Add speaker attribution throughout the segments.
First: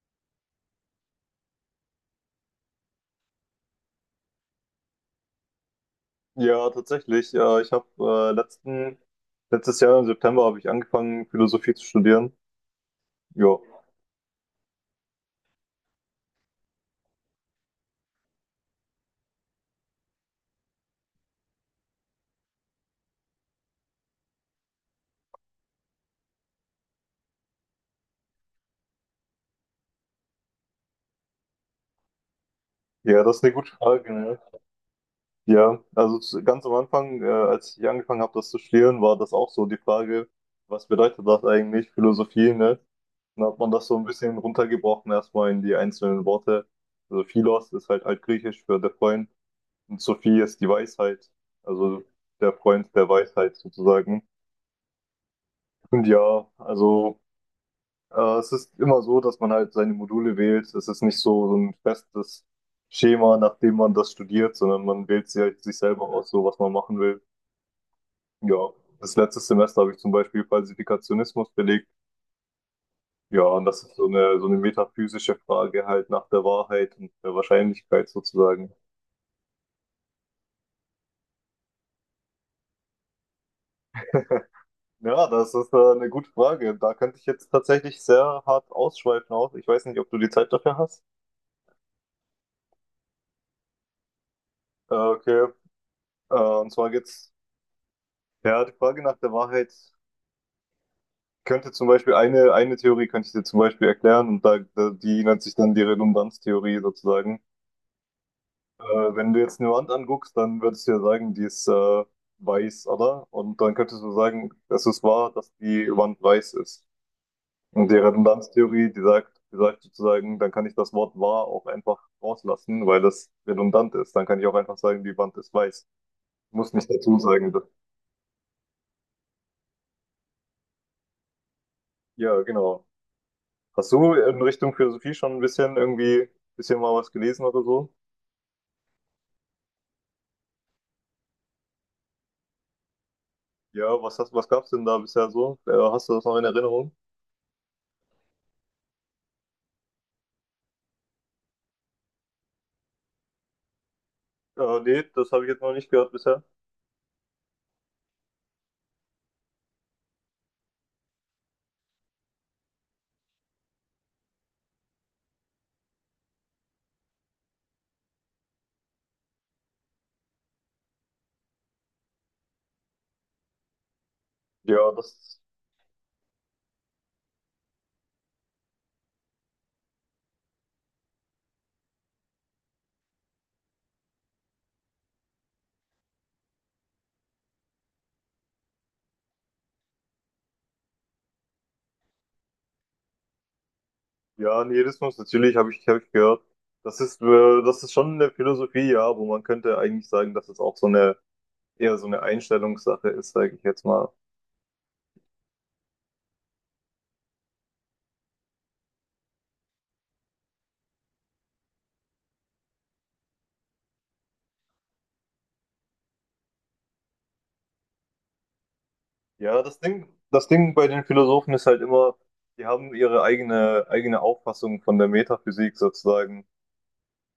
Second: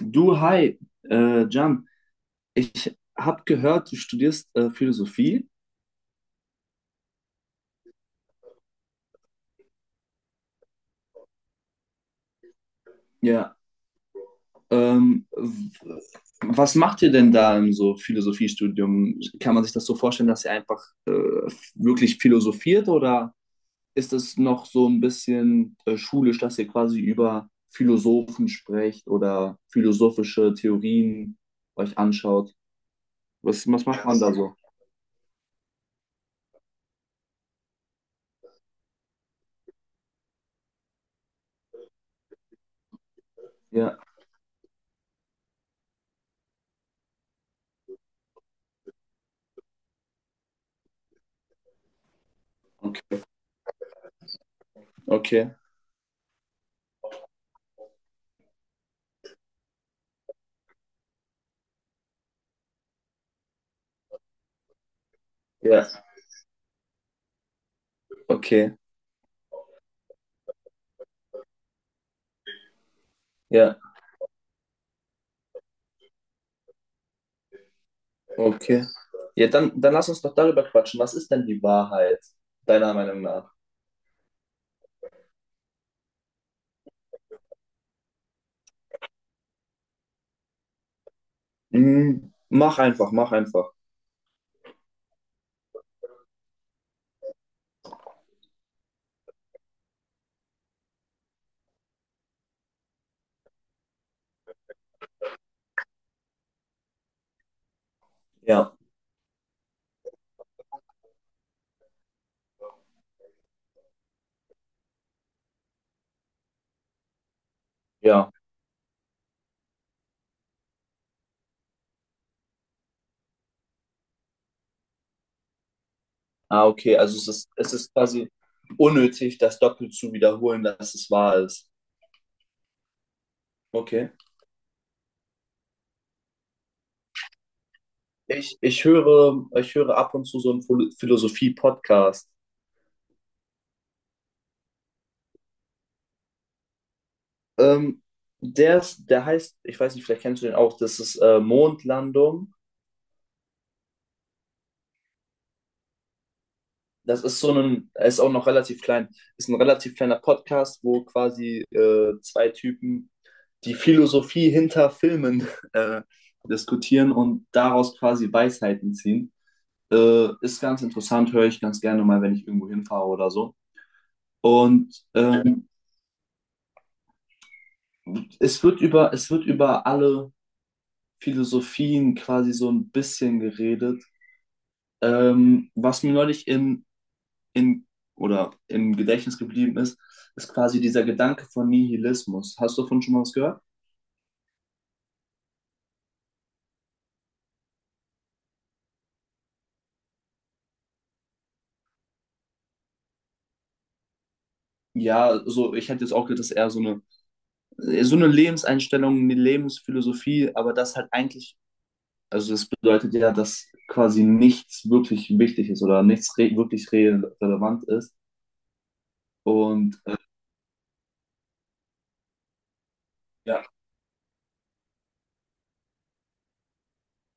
Speaker 1: Du, hi, Jan, ich habe gehört, du studierst Philosophie.
Speaker 2: Ja, tatsächlich. Ich habe letztes Jahr im September habe ich angefangen, Philosophie zu studieren.
Speaker 1: Ja.
Speaker 2: Ja,
Speaker 1: Ähm, w- Was macht ihr denn da im so Philosophiestudium? Kann man sich das so vorstellen, dass ihr einfach wirklich philosophiert oder ist es noch so ein bisschen schulisch, dass ihr quasi über Philosophen sprecht oder philosophische Theorien euch anschaut?
Speaker 2: ja, das ist eine
Speaker 1: Was,
Speaker 2: gute
Speaker 1: was macht
Speaker 2: Frage.
Speaker 1: man da
Speaker 2: Ne?
Speaker 1: so?
Speaker 2: Ja, also ganz am Anfang, als ich angefangen habe, das zu studieren, war das auch so die Frage, was bedeutet das eigentlich, Philosophie, ne? Dann hat man das so
Speaker 1: Ja,
Speaker 2: ein bisschen runtergebrochen, erstmal in die einzelnen Worte. Also Philos ist halt altgriechisch für der Freund und Sophie ist die Weisheit, also der Freund der
Speaker 1: okay,
Speaker 2: Weisheit sozusagen.
Speaker 1: okay,
Speaker 2: Und ja, also. Es ist immer so, dass man halt seine Module wählt. Es ist nicht so, so ein festes Schema, nach dem man das studiert, sondern man wählt sich, halt sich
Speaker 1: ja,
Speaker 2: selber aus, so was man machen will. Ja,
Speaker 1: okay,
Speaker 2: das letzte Semester habe ich zum Beispiel Falsifikationismus belegt. Ja, und
Speaker 1: ja.
Speaker 2: das ist so eine metaphysische Frage halt nach der Wahrheit und der Wahrscheinlichkeit sozusagen.
Speaker 1: Okay. Ja, dann lass uns doch darüber quatschen. Was ist denn die Wahrheit, deiner Meinung nach?
Speaker 2: Ja, das ist eine gute Frage. Da könnte ich jetzt tatsächlich sehr hart ausschweifen auch. Ich weiß nicht, ob du die Zeit dafür hast.
Speaker 1: Hm, mach einfach, mach einfach.
Speaker 2: Okay, und zwar ja, die Frage nach der Wahrheit. Könnte zum Beispiel eine Theorie könnte ich dir zum Beispiel erklären und die nennt sich dann die Redundanztheorie sozusagen.
Speaker 1: Ja,
Speaker 2: Äh, Wenn du jetzt eine Wand anguckst, dann würdest du ja sagen, die ist weiß, oder? Und dann könntest du sagen, es ist wahr, dass die Wand weiß ist. Und die
Speaker 1: ja.
Speaker 2: Redundanztheorie, die sagt sozusagen, dann kann ich das Wort wahr auch einfach rauslassen, weil das redundant ist. Dann kann ich auch einfach sagen, die Wand ist weiß. Ich
Speaker 1: Ah,
Speaker 2: muss nicht
Speaker 1: okay. Also
Speaker 2: dazu sagen. Dass,
Speaker 1: es ist quasi unnötig, das doppelt zu wiederholen, dass es wahr ist.
Speaker 2: ja, genau. Hast
Speaker 1: Okay.
Speaker 2: du in Richtung Philosophie schon ein bisschen irgendwie, bisschen mal was gelesen oder so?
Speaker 1: Ich höre, ich höre ab und zu so einen Philosophie-Podcast.
Speaker 2: Ja, was hast, was gab's denn da bisher so? Hast du das noch in Erinnerung?
Speaker 1: Ähm, der ist, der heißt, ich weiß nicht, vielleicht kennst du den auch, das ist Mondlandung.
Speaker 2: Nee, das habe ich jetzt noch nicht gehört bisher.
Speaker 1: Das ist so ein, er ist auch noch relativ klein, ist ein relativ kleiner Podcast, wo quasi zwei Typen die Philosophie hinter Filmen äh, diskutieren und daraus quasi Weisheiten ziehen. Ist ganz interessant, höre ich ganz gerne mal, wenn ich irgendwo hinfahre oder so.
Speaker 2: Ja,
Speaker 1: Und
Speaker 2: das,
Speaker 1: es wird über alle Philosophien quasi so ein bisschen geredet. Was mir neulich in oder im Gedächtnis geblieben ist, ist quasi dieser Gedanke von Nihilismus. Hast du davon schon mal was gehört?
Speaker 2: ja, Nihilismus, natürlich habe ich gehört. Das ist schon eine Philosophie, ja, wo man könnte eigentlich sagen, dass es auch so eine, eher so eine Einstellungssache ist, sage ich jetzt mal.
Speaker 1: Ja, so, ich hätte jetzt auch gedacht, das ist eher so eine Lebenseinstellung, eine Lebensphilosophie, aber das halt eigentlich, also das bedeutet ja, dass quasi nichts wirklich wichtig ist oder nichts re wirklich re relevant ist.
Speaker 2: Ja, das
Speaker 1: Und
Speaker 2: Ding, das Ding bei den Philosophen ist halt immer, die haben ihre
Speaker 1: ja,
Speaker 2: eigene, eigene Auffassung von der Metaphysik sozusagen.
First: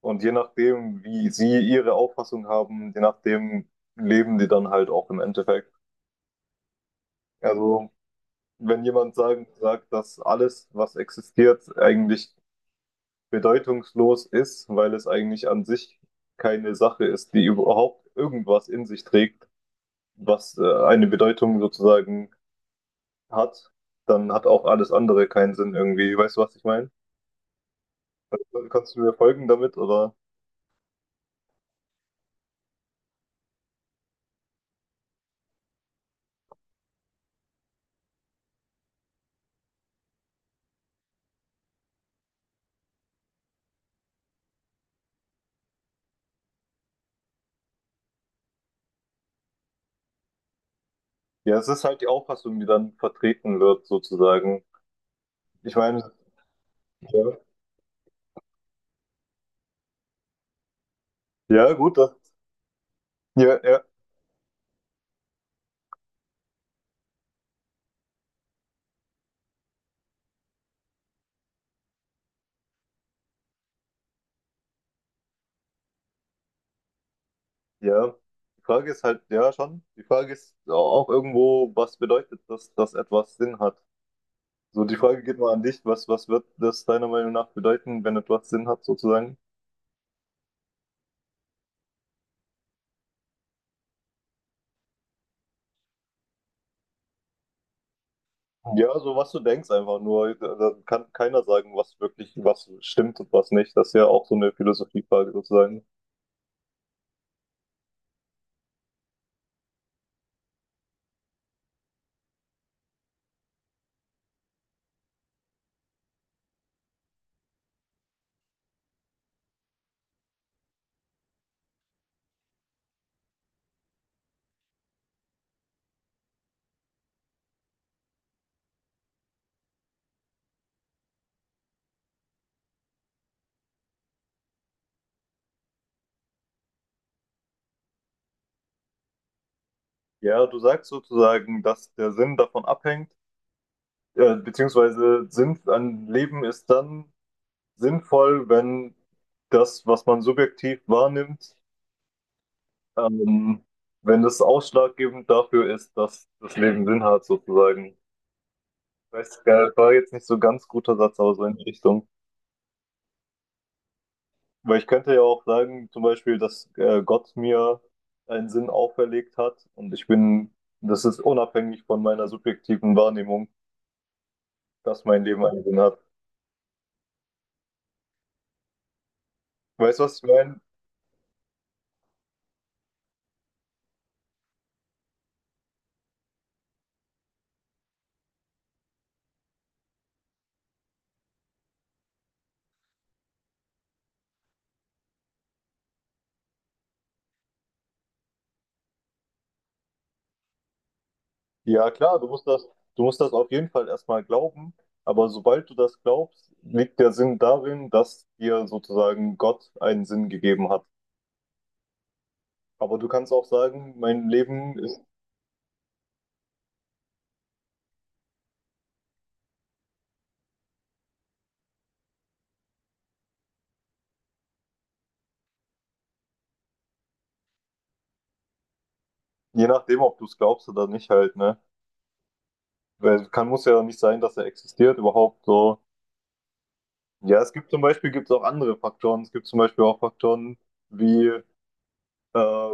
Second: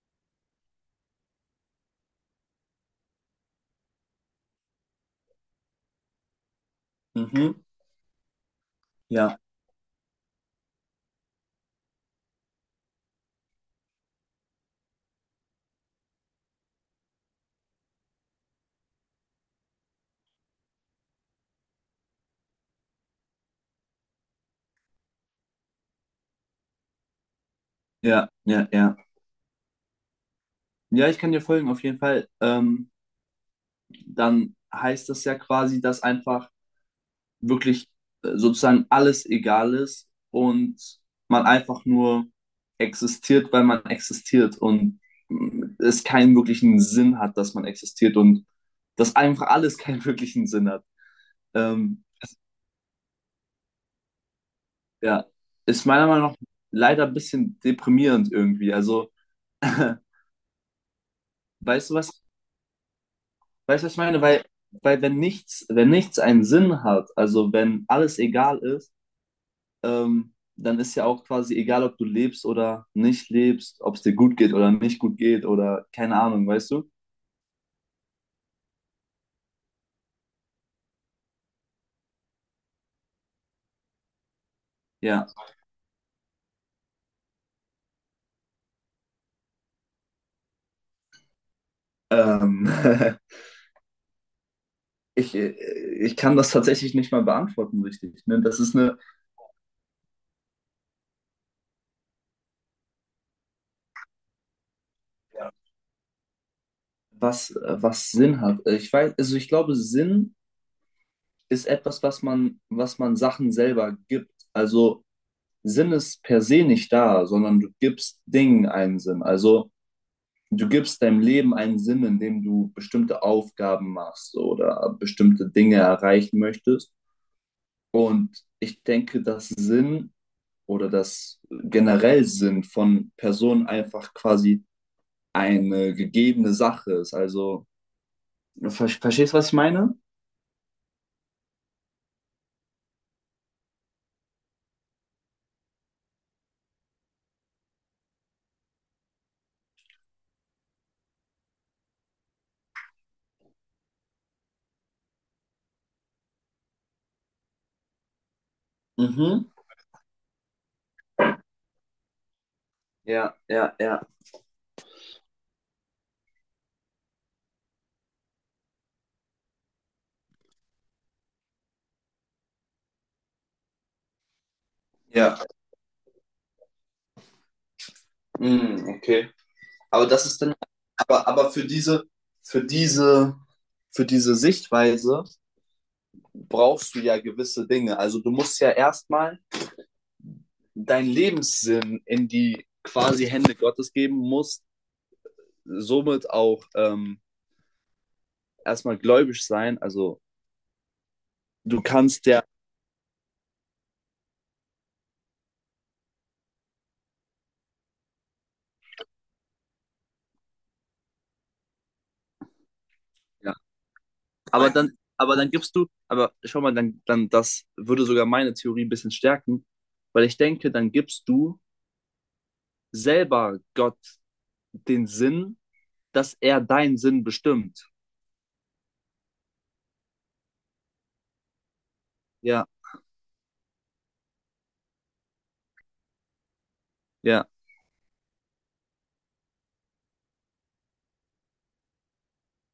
Speaker 2: Und je nachdem, wie sie ihre Auffassung haben, je nachdem leben die dann halt auch im Endeffekt.
Speaker 1: mhm.
Speaker 2: Also, wenn jemand
Speaker 1: Ja,
Speaker 2: sagt, dass alles, was existiert, eigentlich bedeutungslos ist, weil es eigentlich an sich keine Sache ist, die überhaupt irgendwas in sich trägt, was eine Bedeutung sozusagen hat, dann hat auch alles andere keinen Sinn irgendwie. Weißt du, was ich meine?
Speaker 1: ja, ja,
Speaker 2: Kannst
Speaker 1: ja.
Speaker 2: du mir folgen damit? Oder?
Speaker 1: Ja, ich kann dir folgen, auf jeden Fall. Dann heißt das ja quasi, dass einfach wirklich sozusagen alles egal ist und man einfach nur existiert, weil man existiert und mh, es keinen wirklichen Sinn hat, dass man existiert und dass einfach alles keinen wirklichen Sinn hat.
Speaker 2: Ja, es ist halt
Speaker 1: Ähm,
Speaker 2: die Auffassung, die dann vertreten wird, sozusagen.
Speaker 1: ja,
Speaker 2: Ich
Speaker 1: ist meiner
Speaker 2: meine,
Speaker 1: Meinung nach leider ein
Speaker 2: ja,
Speaker 1: bisschen deprimierend irgendwie. Also,
Speaker 2: ja,
Speaker 1: weißt du
Speaker 2: gut, das,
Speaker 1: was,
Speaker 2: ja,
Speaker 1: weißt
Speaker 2: ja.
Speaker 1: du, was ich meine? Weil, weil wenn nichts, wenn nichts einen Sinn hat, also wenn alles egal ist, dann ist ja auch quasi egal, ob du lebst oder nicht lebst, ob es dir gut geht oder nicht gut geht oder keine Ahnung, weißt du?
Speaker 2: Ja, die Frage ist halt, ja schon, die Frage ist auch irgendwo, was bedeutet das, dass etwas Sinn hat? So, die Frage
Speaker 1: Ja.
Speaker 2: geht mal an dich, was, was wird das deiner Meinung nach bedeuten, wenn etwas Sinn hat, sozusagen?
Speaker 1: Ähm, ich, äh, ich kann das tatsächlich nicht mal beantworten, richtig. Ne? Das ist
Speaker 2: Ja,
Speaker 1: eine,
Speaker 2: so was du denkst einfach nur, da kann keiner sagen, was wirklich, was stimmt und was nicht. Das ist ja auch so eine Philosophiefrage sozusagen.
Speaker 1: was Sinn hat. Ich weiß, also ich glaube, Sinn ist etwas, was man Sachen selber gibt. Also Sinn ist per se nicht da, sondern du gibst Dingen einen Sinn. Also du gibst deinem Leben einen Sinn, indem du bestimmte Aufgaben machst oder bestimmte Dinge erreichen möchtest. Und ich denke, dass Sinn oder das generell Sinn von Personen einfach quasi eine gegebene Sache ist. Also, verstehst du, was ich meine?
Speaker 2: Ja, du sagst sozusagen, dass der Sinn davon abhängt, beziehungsweise Sinn an Leben ist dann sinnvoll, wenn das, was man subjektiv wahrnimmt, Ähm, wenn das ausschlaggebend dafür ist, dass das Leben Sinn hat, sozusagen. Ich weiß
Speaker 1: Mhm.
Speaker 2: gar nicht, war jetzt nicht so ganz guter Satz, aber so in die Richtung.
Speaker 1: Ja, ja, ja.
Speaker 2: Weil ich könnte ja auch sagen, zum Beispiel, dass Gott mir einen Sinn auferlegt hat das ist unabhängig von meiner subjektiven Wahrnehmung, dass mein
Speaker 1: Ja,
Speaker 2: Leben einen Sinn hat.
Speaker 1: mhm, okay.
Speaker 2: Weißt du,
Speaker 1: Aber
Speaker 2: was ich
Speaker 1: das ist dann,
Speaker 2: meine?
Speaker 1: aber für diese, für diese, für diese Sichtweise brauchst du ja gewisse Dinge. Also du musst ja erstmal deinen Lebenssinn in die quasi Hände Gottes geben musst, somit auch erstmal gläubig sein. Also du
Speaker 2: Ja, klar,
Speaker 1: kannst ja,
Speaker 2: du musst das auf jeden Fall erstmal glauben, aber sobald du das glaubst, liegt der Sinn darin, dass dir sozusagen Gott einen Sinn gegeben hat. Aber du kannst auch
Speaker 1: ja.
Speaker 2: sagen, mein
Speaker 1: Aber
Speaker 2: Leben
Speaker 1: dann,
Speaker 2: ist,
Speaker 1: aber dann gibst du, aber schau mal, dann, dann das würde sogar meine Theorie ein bisschen stärken, weil ich denke, dann gibst du selber Gott den Sinn, dass er deinen Sinn bestimmt.
Speaker 2: je nachdem, ob du es glaubst oder nicht, halt, ne?
Speaker 1: Ja,
Speaker 2: Weil kann, muss ja nicht sein, dass er existiert überhaupt so. Ja,
Speaker 1: ja,
Speaker 2: es gibt zum Beispiel gibt's auch andere Faktoren. Es gibt zum Beispiel auch Faktoren wie, äh,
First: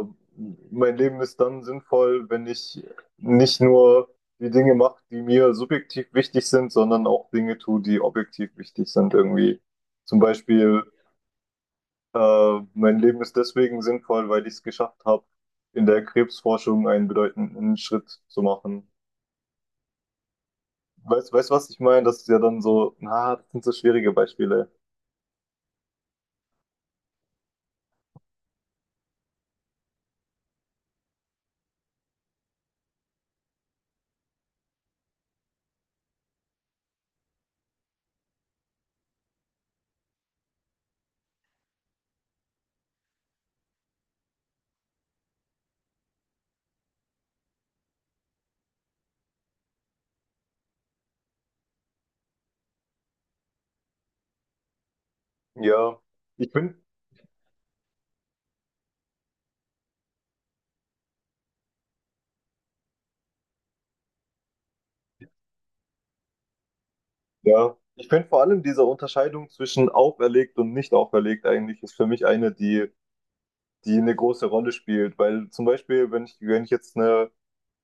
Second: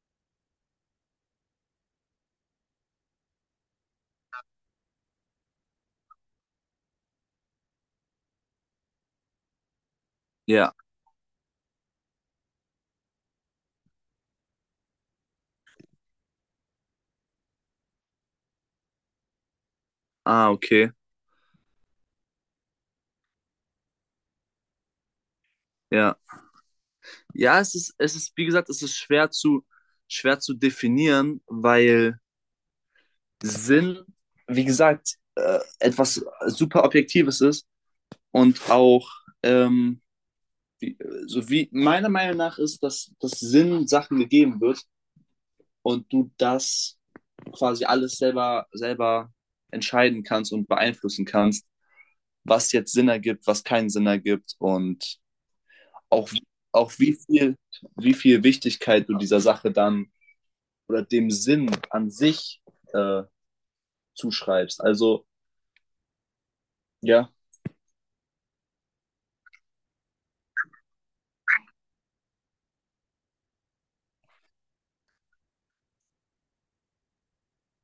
Speaker 2: mein Leben ist dann sinnvoll, wenn ich nicht nur die Dinge mache, die mir subjektiv wichtig sind, sondern auch Dinge tue, die objektiv wichtig sind irgendwie. Zum
Speaker 1: ja.
Speaker 2: Beispiel mein Leben ist deswegen sinnvoll, weil ich es geschafft habe, in der Krebsforschung einen bedeutenden Schritt zu machen.
Speaker 1: Ah, okay.
Speaker 2: Weißt, weißt, was ich meine? Das ist ja dann so, na, das sind so schwierige Beispiele.
Speaker 1: Ja. Ja, es ist, wie gesagt, es ist schwer zu definieren, weil Sinn, wie gesagt, etwas super Objektives ist und auch, ähm, wie, so wie meiner Meinung nach ist, dass Sinn Sachen gegeben wird und du das quasi alles selber, selber entscheiden kannst und beeinflussen kannst, was jetzt Sinn ergibt, was keinen Sinn ergibt und
Speaker 2: Ja,
Speaker 1: auch,
Speaker 2: ich bin,
Speaker 1: auch wie viel Wichtigkeit du dieser Sache dann oder dem Sinn an sich äh, zuschreibst. Also, ja.
Speaker 2: ja, ich finde vor allem diese Unterscheidung zwischen auferlegt und nicht auferlegt eigentlich ist für mich eine, die, die eine große Rolle spielt. Weil zum Beispiel, wenn ich jetzt eine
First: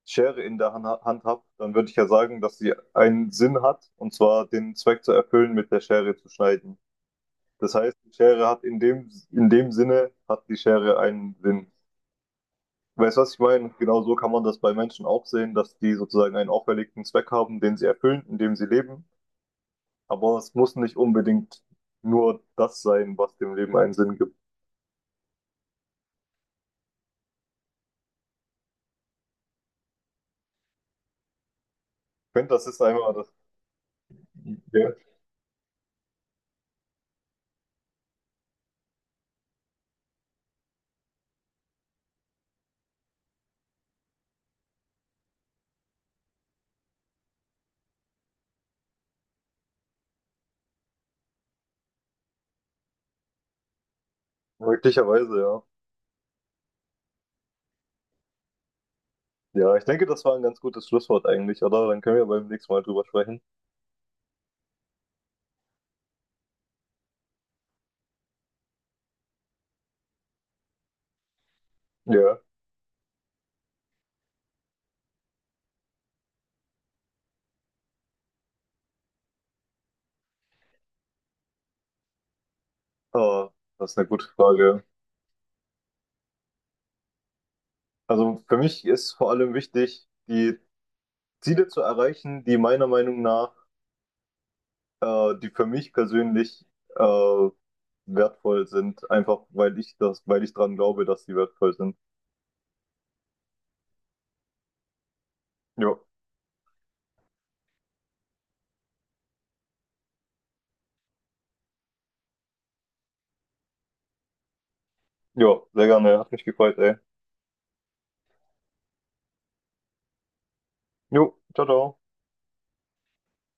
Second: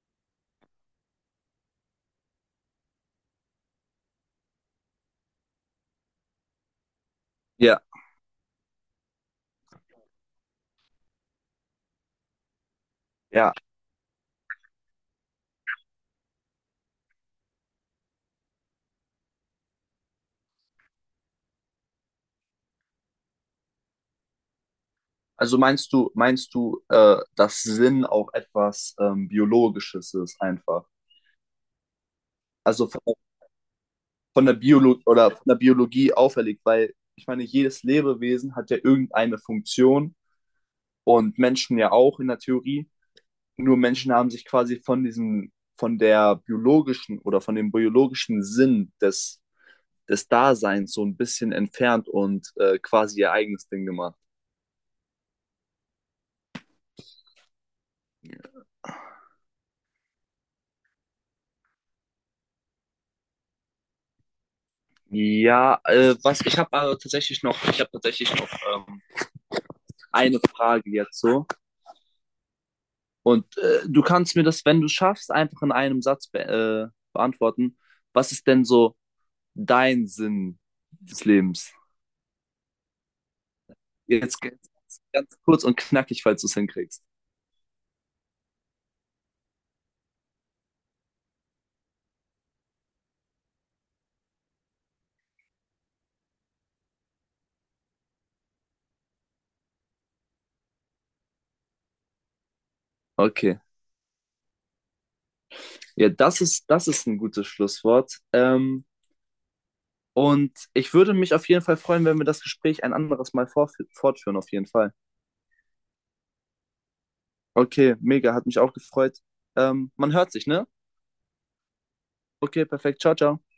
Speaker 2: Schere in der Hand habe, dann würde ich ja sagen, dass sie einen Sinn hat, und zwar den Zweck zu erfüllen, mit der Schere zu schneiden. Das
Speaker 1: Ja,
Speaker 2: heißt, die Schere hat in dem Sinne, hat die Schere einen Sinn. Weißt du, was ich
Speaker 1: ja,
Speaker 2: meine? Genau so kann man das bei Menschen auch sehen, dass die sozusagen einen auferlegten Zweck haben, den sie erfüllen, in dem sie leben. Aber es muss nicht unbedingt nur das sein, was dem Leben einen Sinn gibt.
Speaker 1: also meinst du, dass Sinn auch etwas Biologisches ist einfach?
Speaker 2: Ich finde, das ist
Speaker 1: Also
Speaker 2: einmal das.
Speaker 1: von der
Speaker 2: Ja,
Speaker 1: Biolo oder von der Biologie auferlegt, weil ich meine, jedes Lebewesen hat ja irgendeine Funktion und Menschen ja auch in der Theorie. Nur Menschen haben sich quasi von diesem, von der biologischen oder von dem biologischen Sinn des, des Daseins so ein bisschen entfernt und quasi ihr eigenes Ding gemacht.
Speaker 2: möglicherweise, ja. Ja, ich denke, das war ein ganz gutes Schlusswort eigentlich, oder? Dann können wir beim nächsten Mal drüber sprechen.
Speaker 1: Ja, was ich habe aber tatsächlich noch, ich habe tatsächlich noch eine Frage jetzt so.
Speaker 2: Ja,
Speaker 1: Und du kannst mir das, wenn du schaffst, einfach in einem Satz be beantworten. Was ist denn so dein Sinn des Lebens?
Speaker 2: ah, das ist eine gute
Speaker 1: Jetzt geht's
Speaker 2: Frage.
Speaker 1: ganz kurz und knackig, falls du es hinkriegst.
Speaker 2: Also für mich ist vor allem wichtig, die Ziele zu erreichen, die meiner Meinung nach, die für mich persönlich äh, wertvoll sind, einfach weil ich dran glaube, dass sie wertvoll sind.
Speaker 1: Okay.
Speaker 2: Jo,
Speaker 1: Ja, das ist ein gutes Schlusswort. Und ich würde mich auf jeden Fall freuen, wenn wir das Gespräch ein anderes Mal fortführen, auf jeden Fall.
Speaker 2: jo, sehr gerne, hat mich gefreut, ey.
Speaker 1: Okay, mega, hat mich auch gefreut. Man hört sich, ne?
Speaker 2: Jo, ciao, ciao.
Speaker 1: Okay, perfekt. Ciao, ciao.